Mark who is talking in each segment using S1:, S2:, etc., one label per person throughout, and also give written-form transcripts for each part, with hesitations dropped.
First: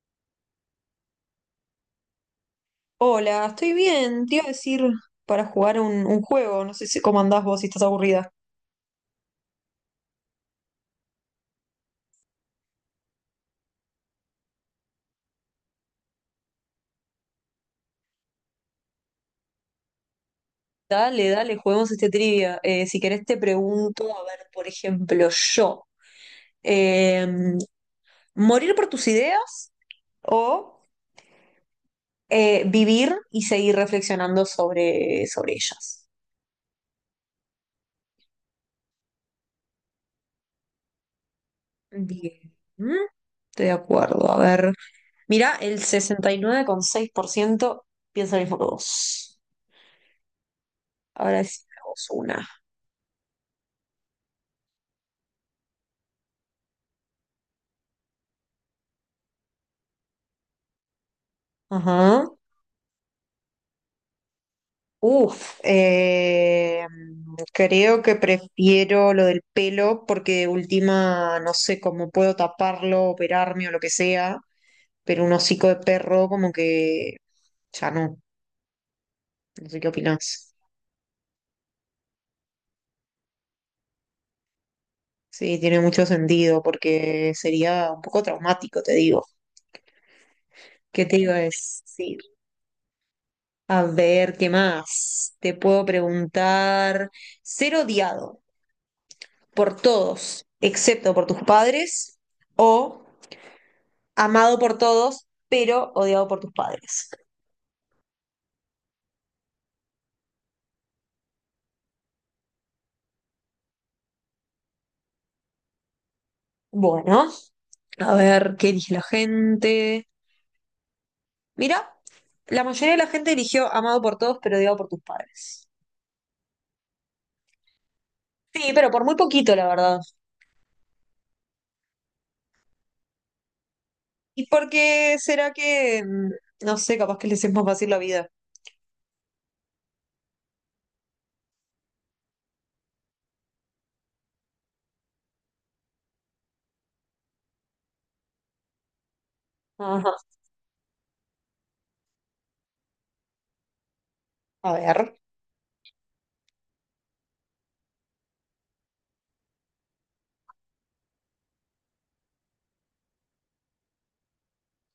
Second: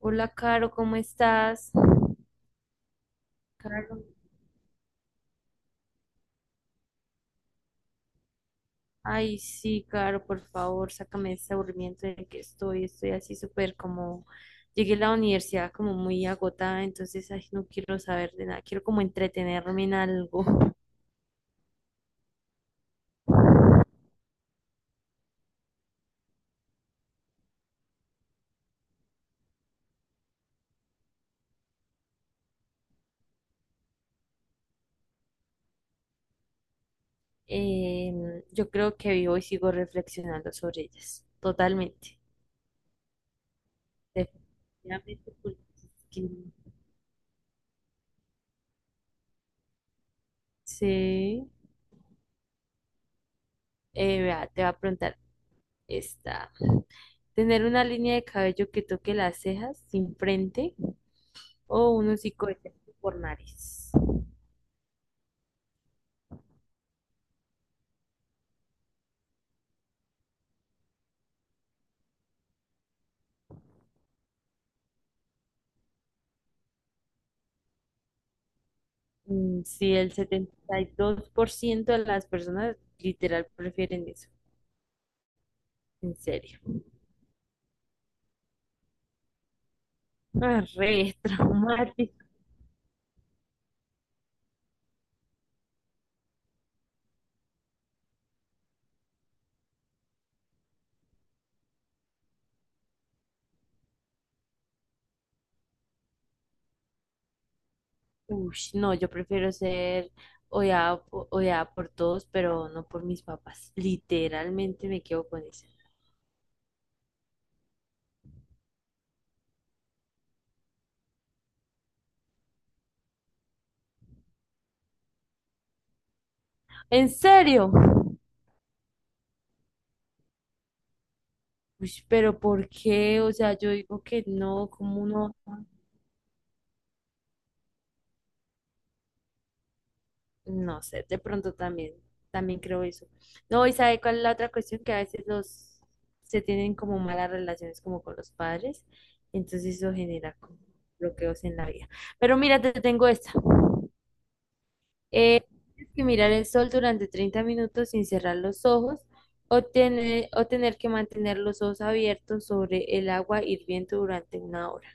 S1: Hola, Caro, ¿cómo estás?
S2: Hola, estoy
S1: Caro.
S2: bien. Te iba a decir para jugar un juego. No sé si cómo andás vos si estás aburrida.
S1: Ay, sí, Caro, por favor, sácame de este aburrimiento en el que estoy. Estoy así súper como. Llegué a la universidad como muy agotada, entonces ay, no quiero saber de nada. Quiero como entretenerme en algo.
S2: Dale, dale, juguemos este trivia. Si querés te pregunto, a ver, por ejemplo, yo, eh, ¿morir por tus ideas o vivir y seguir reflexionando sobre ellas?
S1: Yo creo que vivo y sigo reflexionando sobre ellas. Totalmente.
S2: Bien, Mm, estoy de acuerdo. A ver,
S1: Definitivamente.
S2: mira,
S1: Porque
S2: el
S1: es que-
S2: 69,6% piensa lo mismo que vos. Ahora
S1: Sí.
S2: decimos una.
S1: Vea, te va a preguntar esta. Tener una línea de cabello que toque las cejas sin frente o un
S2: Ajá.
S1: hocicoidectomy por nariz.
S2: Uf, creo que prefiero lo del pelo porque de última no sé cómo puedo taparlo, operarme o lo que sea, pero un hocico de perro como que ya no, no sé qué
S1: Sí, el
S2: opinás.
S1: 72% de las personas literal prefieren eso,
S2: Sí, tiene mucho
S1: en serio.
S2: sentido porque sería un poco traumático, te digo.
S1: Ah,
S2: ¿Qué
S1: re
S2: te iba a
S1: traumático.
S2: decir? A ver, ¿qué más? Te puedo preguntar, ser odiado por todos, excepto por tus padres, o amado por todos, pero odiado por tus padres.
S1: Uy, no, yo prefiero ser odiada, odiada por todos, pero no por mis papás. Literalmente me quedo con eso.
S2: Bueno, a ver qué elige la gente. Mira, la mayoría de la gente eligió amado por todos, pero odiado por tus padres.
S1: ¿En serio?
S2: Sí, pero por muy poquito, la verdad.
S1: Uy, pero ¿por qué? O sea, yo digo que
S2: ¿Y por
S1: no, como
S2: qué
S1: no?
S2: será que, no sé, capaz que les es más fácil la vida?
S1: No sé, de pronto también creo eso. No, ¿y sabe cuál es la otra cuestión? Que a veces los se tienen como malas relaciones como con los padres, entonces eso
S2: Ajá.
S1: genera como bloqueos en la vida. Pero mira, te tengo esta.
S2: A ver.
S1: Eh, Tienes que mirar el sol durante 30 minutos sin cerrar los ojos o tener que mantener los ojos abiertos sobre el agua hirviendo durante una hora.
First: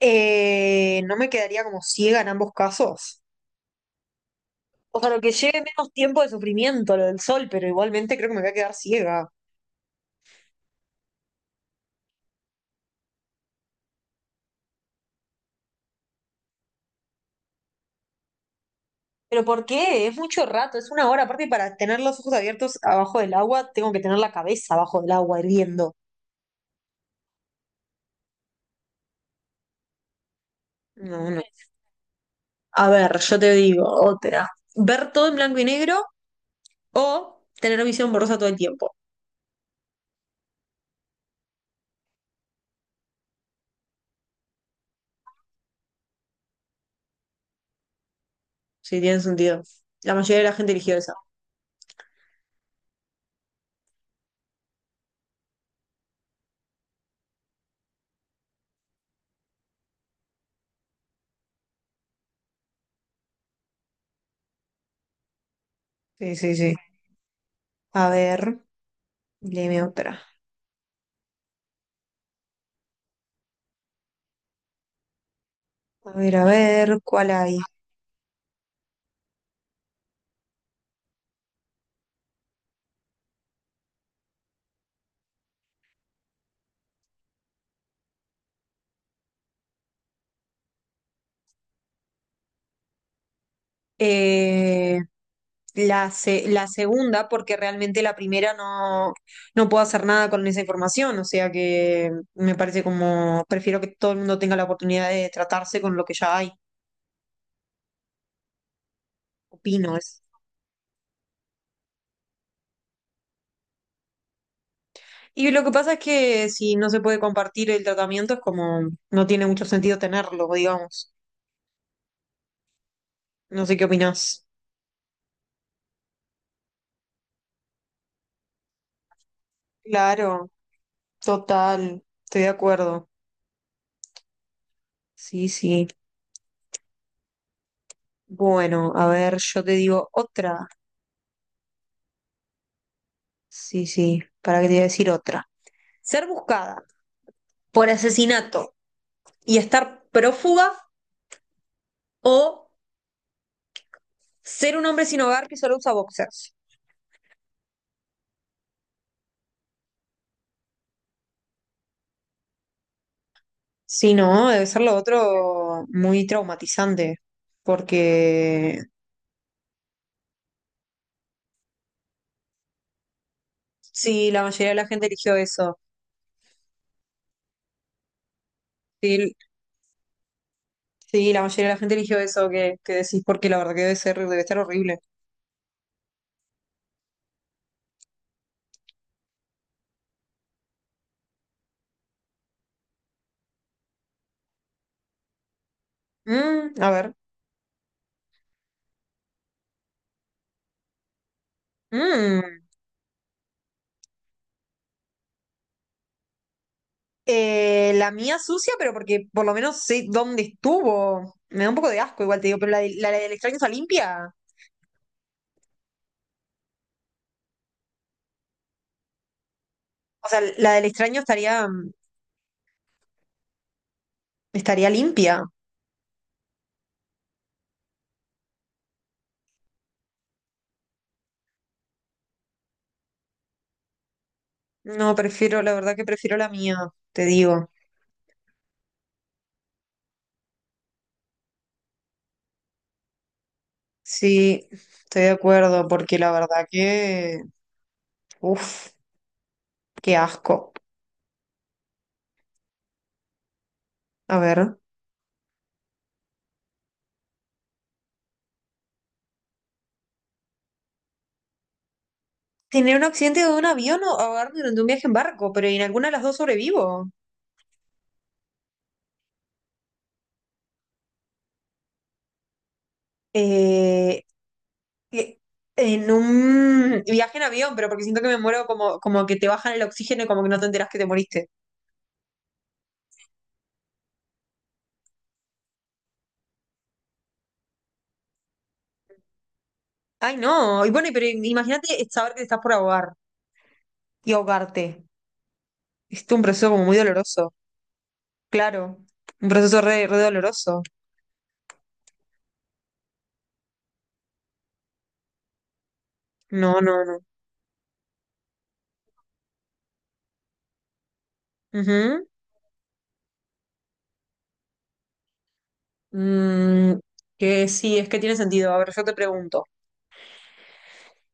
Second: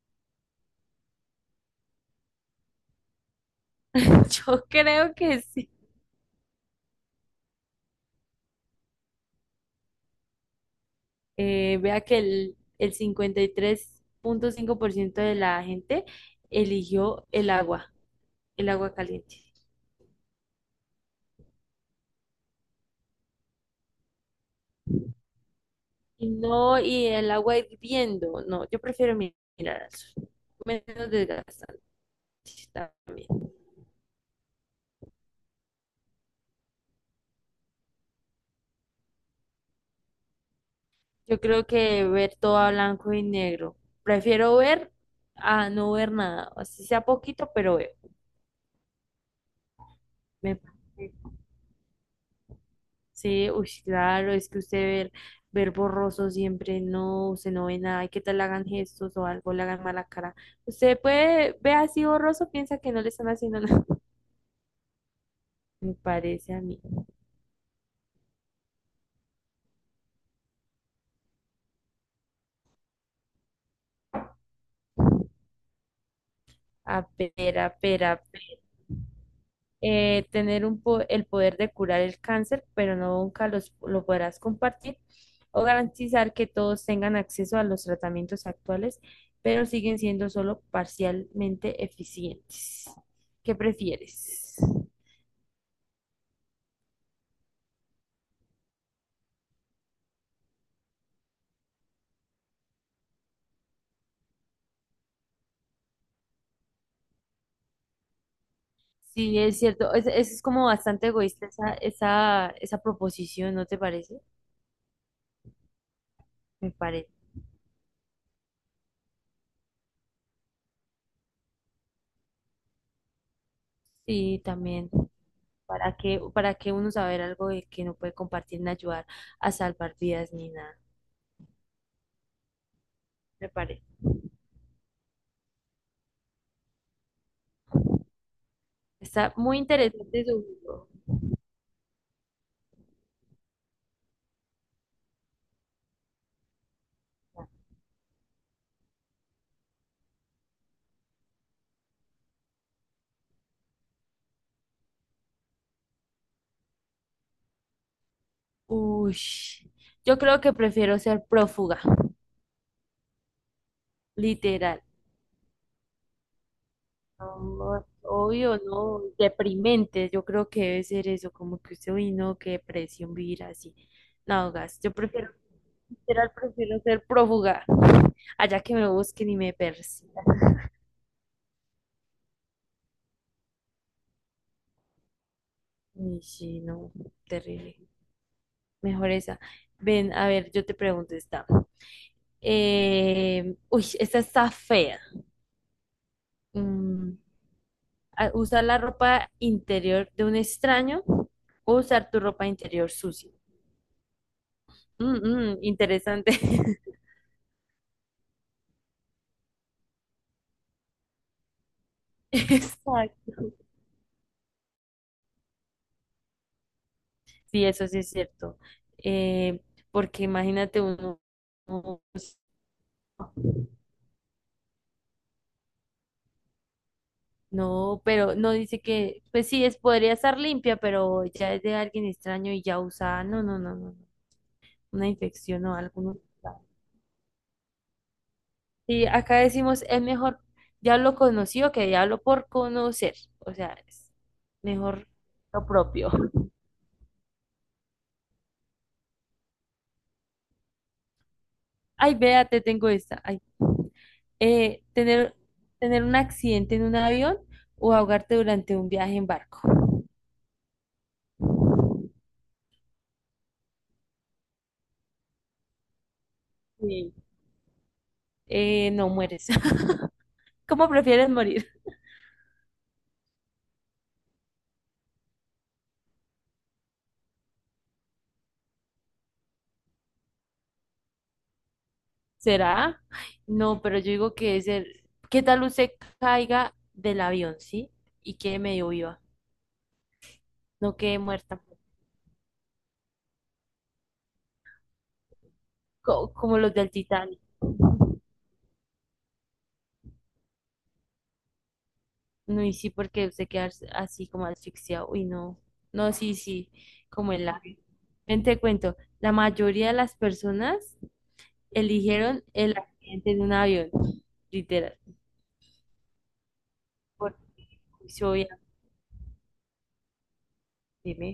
S2: No me quedaría como ciega en ambos casos.
S1: Yo
S2: O sea,
S1: creo
S2: lo que
S1: que
S2: lleve
S1: sí.
S2: menos tiempo de sufrimiento, lo del sol, pero igualmente creo que me voy a quedar ciega.
S1: Vea que el 53.5% de la gente eligió el agua caliente.
S2: ¿Pero por qué? Es mucho rato, es una hora. Aparte, para tener los ojos abiertos abajo del agua, tengo que tener la cabeza abajo del agua hirviendo.
S1: Y no, y el agua hirviendo, no, yo prefiero mirar al sol. Menos
S2: No, no.
S1: desgastante
S2: A ver,
S1: también.
S2: yo te digo otra. Ver todo en blanco y negro o tener visión borrosa todo el tiempo.
S1: Yo creo que ver todo a blanco y negro. Prefiero ver a no ver nada. Así sea poquito, pero veo.
S2: Sí, tiene sentido. La mayoría de la
S1: Me
S2: gente eligió
S1: parece.
S2: esa.
S1: Sí, uy, sí, claro, es que usted ver borroso siempre, no, usted no ve nada, y qué tal le hagan gestos o algo, le hagan mala cara. Usted puede ver así borroso, piensa que no le están haciendo nada. Me
S2: Sí,
S1: parece
S2: sí,
S1: a
S2: sí.
S1: mí.
S2: A ver, léeme otra. A ver,
S1: A
S2: ¿cuál
S1: ver,
S2: hay?
S1: a ver, a ver. Tener un el poder de curar el cáncer, pero no nunca lo podrás compartir, o garantizar que todos tengan acceso a los tratamientos actuales, pero siguen siendo solo parcialmente eficientes. ¿Qué prefieres?
S2: Eh, la segunda, porque realmente la primera no, no puedo hacer nada con esa información, o sea que me parece como, prefiero que todo el mundo tenga la oportunidad de tratarse con lo que ya hay,
S1: Sí, es cierto.
S2: opino
S1: Es,
S2: es.
S1: es como bastante egoísta esa proposición, ¿no te parece?
S2: Y lo que pasa es que
S1: Me
S2: si no se
S1: parece.
S2: puede compartir el tratamiento es como, no tiene mucho sentido tenerlo, digamos. No sé qué opinás.
S1: Sí, también. ¿Para qué uno saber algo de que no puede compartir ni ayudar a salvar vidas ni
S2: Claro,
S1: nada?
S2: total, estoy de acuerdo.
S1: Me parece.
S2: Sí, sí. Bueno, a
S1: Está
S2: ver,
S1: muy
S2: yo te digo
S1: interesante
S2: otra.
S1: su.
S2: Sí, sí, para que te voy a decir otra. Ser buscada por asesinato y estar prófuga o ser un hombre sin hogar que solo usa boxers.
S1: Uy, yo creo que prefiero ser prófuga,
S2: Sí, no, debe
S1: literal.
S2: ser lo otro muy traumatizante,
S1: No, obvio,
S2: porque
S1: no, deprimente, yo creo que debe ser eso, como que usted, uy, no, qué depresión vivir así.
S2: sí, la
S1: No,
S2: mayoría de
S1: gas,
S2: la
S1: yo
S2: gente
S1: prefiero,
S2: eligió eso.
S1: literal, prefiero ser prófuga, allá que me lo busquen
S2: Sí,
S1: y me persigan.
S2: sí, la mayoría de la gente eligió eso que decís, porque la verdad que debe ser, debe estar horrible.
S1: Y sí, no, terrible, mejor esa. Ven, a ver, yo te pregunto esta. Uy, esta está fea.
S2: Mm, a
S1: Mm,
S2: ver.
S1: Usar la ropa interior de un extraño o usar tu ropa
S2: Mm.
S1: interior sucia. Mm, mm, interesante.
S2: La mía sucia, pero porque por lo menos sé dónde estuvo. Me da un poco de asco, igual te digo, pero la del
S1: Exacto.
S2: extraño está limpia.
S1: Sí, eso sí es cierto. Eh, Porque
S2: O sea, la
S1: imagínate
S2: del extraño
S1: uno,
S2: estaría,
S1: uno-
S2: estaría limpia.
S1: no, pero no dice que, pues sí, podría estar limpia, pero ya es de alguien extraño y ya usada. No, no, no, no, no. Una
S2: No, prefiero,
S1: infección
S2: la
S1: o
S2: verdad
S1: algo.
S2: que
S1: No.
S2: prefiero la mía, te digo.
S1: Sí, acá decimos, es mejor diablo conocido que diablo por conocer. O sea, es
S2: Sí,
S1: mejor
S2: estoy de
S1: lo
S2: acuerdo,
S1: propio.
S2: porque la verdad que. Uf, qué asco.
S1: Ay, vea, te tengo esta. Ay.
S2: A ver.
S1: Eh, tener, tener un accidente en un avión o ahogarte durante un viaje en barco.
S2: Tener un accidente de un avión o ahogarme durante un viaje en barco, pero en alguna de las dos sobrevivo.
S1: Sí. No mueres. ¿Cómo prefieres morir?
S2: Eh, que- En un viaje en avión, pero porque siento que me muero como, como que te bajan el oxígeno y como que no te enteras que te moriste.
S1: ¿Será? Ay, no, pero yo digo que es el. ¿Qué tal usted caiga del avión, sí? Y quede medio viva.
S2: Ay, no. Y
S1: No
S2: bueno,
S1: quede
S2: pero
S1: muerta.
S2: imagínate saber que te estás por ahogar y ahogarte. Es
S1: co-
S2: un
S1: como
S2: proceso
S1: los
S2: como
S1: del
S2: muy
S1: Titanic.
S2: doloroso. Claro. Un proceso re, re doloroso.
S1: No, y sí, porque usted queda así como asfixiado. Uy, no. No, sí, sí.
S2: No, no, no.
S1: Como el avión. Ven, te cuento. La mayoría de las personas
S2: Ujú.
S1: eligieron el accidente de un avión, literal.
S2: Mm,
S1: Por
S2: que sí, es que
S1: juicio,
S2: tiene
S1: obviamente.
S2: sentido. A ver, yo te pregunto.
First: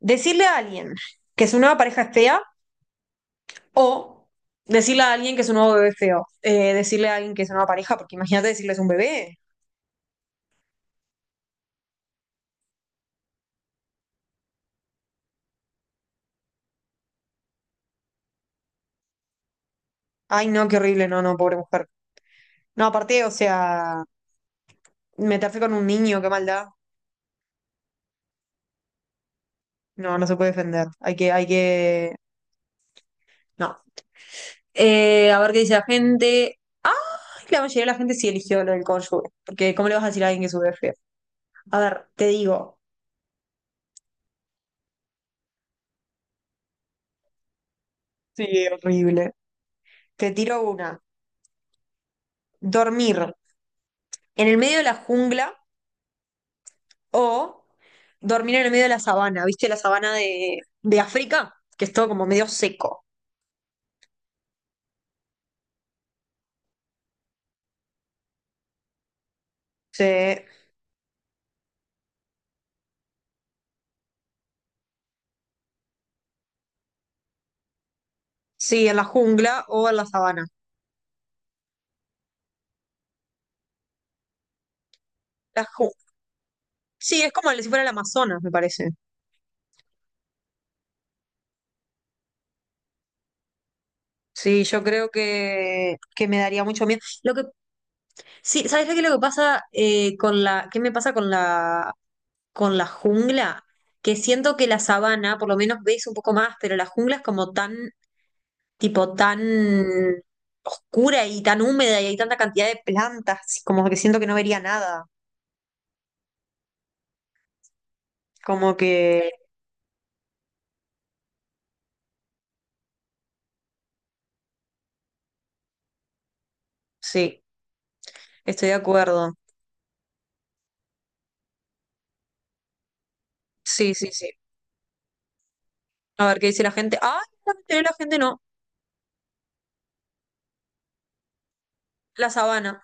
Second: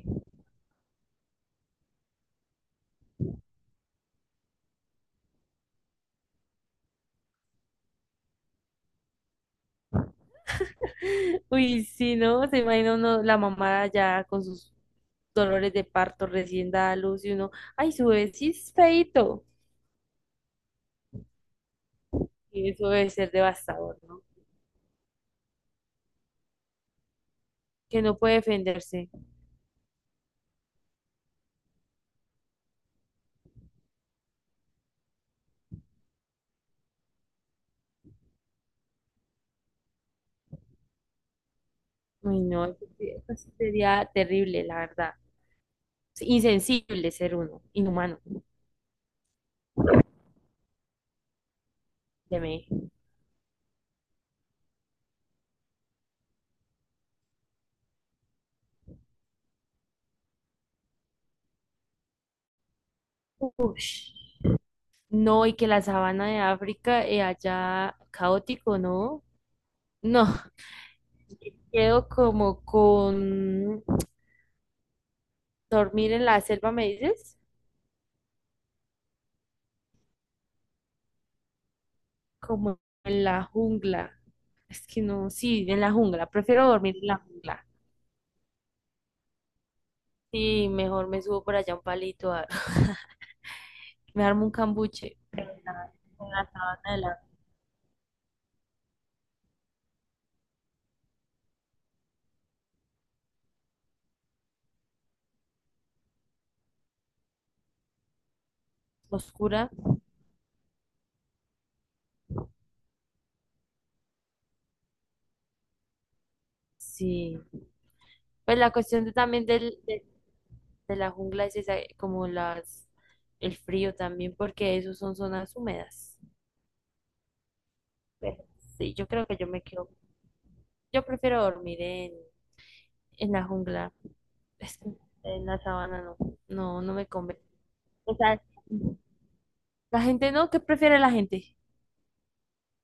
S2: Decirle a alguien que su nueva pareja es fea o decirle a alguien que su nuevo bebé es feo. Decirle a alguien que es una nueva pareja, porque imagínate decirles un bebé.
S1: Uy, sí, ¿no? Se imagina uno la mamá ya con sus dolores de parto recién dada a luz y uno, ay, su bebé sí es feíto.
S2: Ay, no, qué horrible, no, no, pobre mujer.
S1: Y
S2: No,
S1: eso debe
S2: aparte, o
S1: ser devastador,
S2: sea,
S1: ¿no?
S2: meterse con un niño, qué maldad.
S1: Que no puede defenderse.
S2: No, no se puede defender. Hay que. No. A ver qué dice la gente. Ah, la mayoría de la gente sí eligió lo del cónyuge. Porque, ¿cómo le vas a decir a alguien que sube feo? A ver, te
S1: Uy no,
S2: digo.
S1: eso sí sería terrible, la verdad. Es insensible ser uno, inhumano.
S2: Sí, horrible. Te tiro una.
S1: Teme.
S2: Dormir en el medio de la jungla o dormir en el medio de la sabana. ¿Viste la sabana de África? Que es todo como medio seco.
S1: Ush. No, y que la sabana de África allá caótico, ¿no?
S2: Sí.
S1: No, quedo como con dormir en la selva, ¿me dices?
S2: Sí, en la jungla o en la sabana.
S1: Como en la jungla. Es que no,
S2: La
S1: sí, en
S2: ju-
S1: la jungla. Prefiero dormir en la
S2: sí, es como
S1: jungla.
S2: si fuera el Amazonas, me parece.
S1: Sí, mejor me subo por allá a un palito, me armo un
S2: Sí, yo creo
S1: cambuche en la,
S2: que
S1: en
S2: me
S1: la
S2: daría mucho
S1: sabana de
S2: miedo.
S1: la
S2: Lo que, sí, ¿sabes qué es lo que pasa qué me pasa con la jungla? Que siento que la sabana, por lo menos veis un poco más, pero la jungla es como tan, tipo, tan
S1: oscura.
S2: oscura y tan húmeda y hay tanta cantidad de plantas, como que siento que no vería nada.
S1: Sí. Pues la
S2: Como
S1: cuestión de-
S2: que,
S1: también del, de, de la jungla es esa, como las, el frío también, porque esos son zonas húmedas.
S2: sí,
S1: Pero
S2: estoy de
S1: sí, yo creo
S2: acuerdo.
S1: que yo me quedo, yo prefiero dormir en la jungla.
S2: Sí, sí, sí.
S1: Es que en la sabana no,
S2: A ver qué dice la
S1: no, no
S2: gente.
S1: me
S2: Ah,
S1: convence.
S2: la mayoría de la
S1: O
S2: gente no.
S1: sea, la gente no, ¿qué prefiere la gente?
S2: La sabana.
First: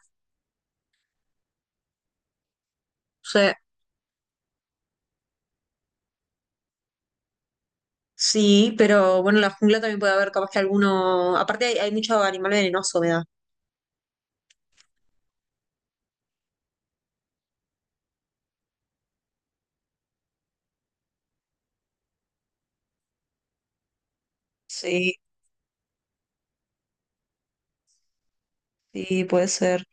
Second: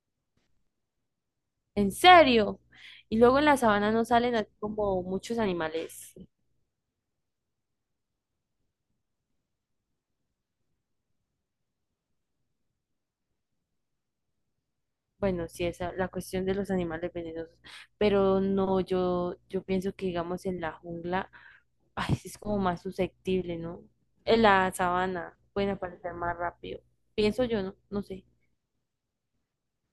S1: ¿En serio? Y luego en
S2: Sea,
S1: la sabana no salen así como muchos animales.
S2: sí, pero bueno, en la jungla también puede haber capaz que alguno. Aparte, hay mucho animal venenoso, me da.
S1: Bueno, sí, esa la cuestión de los animales venenosos, pero no, yo pienso que digamos en la jungla, ay, sí es como más susceptible, ¿no? En la
S2: Sí,
S1: sabana pueden aparecer más rápido. Pienso yo, ¿no? No sé.
S2: sí, puede ser.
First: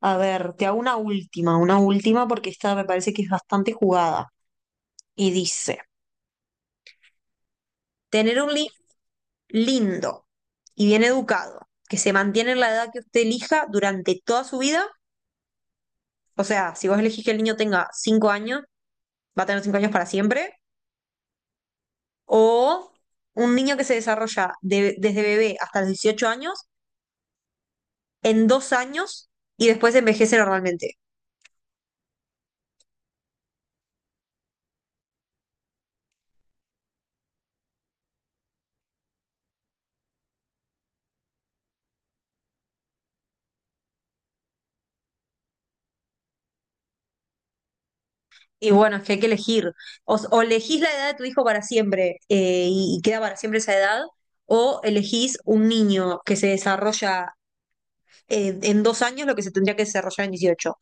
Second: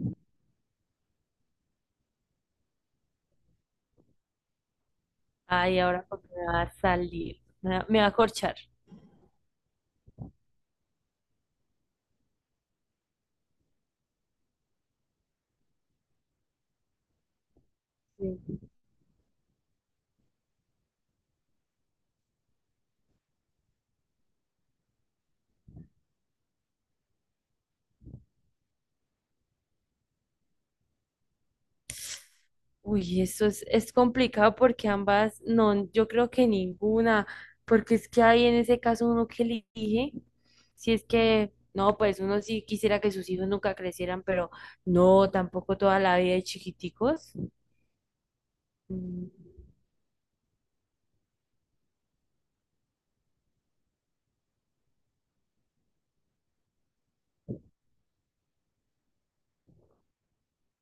S2: A ver, te hago una última porque esta me parece que es bastante jugada. Y
S1: Ay,
S2: dice,
S1: ahora porque me va a salir, me va a
S2: tener un
S1: corchar.
S2: lindo y bien educado, que se mantiene en la edad que usted elija durante toda su vida. O sea, si vos elegís que el niño tenga cinco
S1: Sí.
S2: años, va a tener 5 años para siempre. O un niño que se desarrolla desde bebé hasta los 18 años en 2 años y después envejece normalmente.
S1: Uy, eso es complicado porque ambas, no, yo creo que ninguna, porque es que hay en ese caso uno que elige, si es que, no, pues uno sí quisiera que sus hijos nunca crecieran, pero no, tampoco toda la vida de chiquiticos.
S2: Y bueno, es que hay que
S1: Mm,
S2: elegir. O elegís la edad de tu hijo para siempre y queda para siempre esa edad, o elegís un niño que se desarrolla en 2 años lo que se tendría que desarrollar en 18.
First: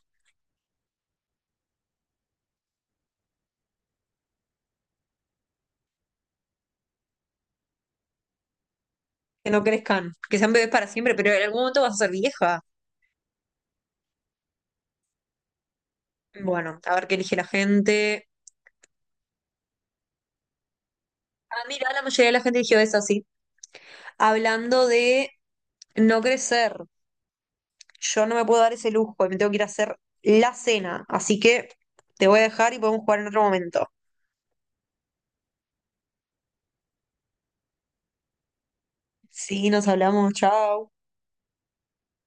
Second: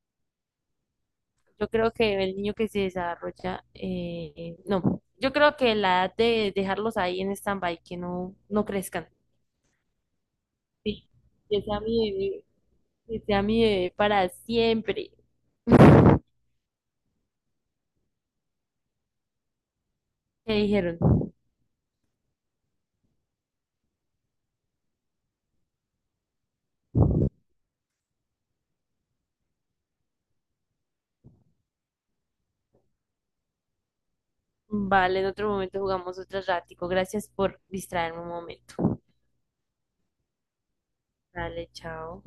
S1: Yo creo que el niño que se desarrolla, no, yo creo que la edad de dejarlos ahí en stand-by, que no, no crezcan.
S2: Que no crezcan, que sean bebés para
S1: Sí,
S2: siempre, pero en algún
S1: que sea
S2: momento vas a ser
S1: mi bebé,
S2: vieja.
S1: que sea mi bebé para siempre.
S2: Bueno, a ver qué elige la gente.
S1: ¿Qué dijeron?
S2: Ah, mira, la mayoría de la gente eligió eso, sí. Hablando de no crecer. Yo no me puedo dar ese lujo, me tengo que ir a hacer la cena, así que te voy a dejar y podemos jugar en otro momento.
S1: Vale, en otro momento jugamos otro ratico. Gracias por distraerme un momento.
S2: Sí, nos hablamos, chao.
S1: Dale, chao.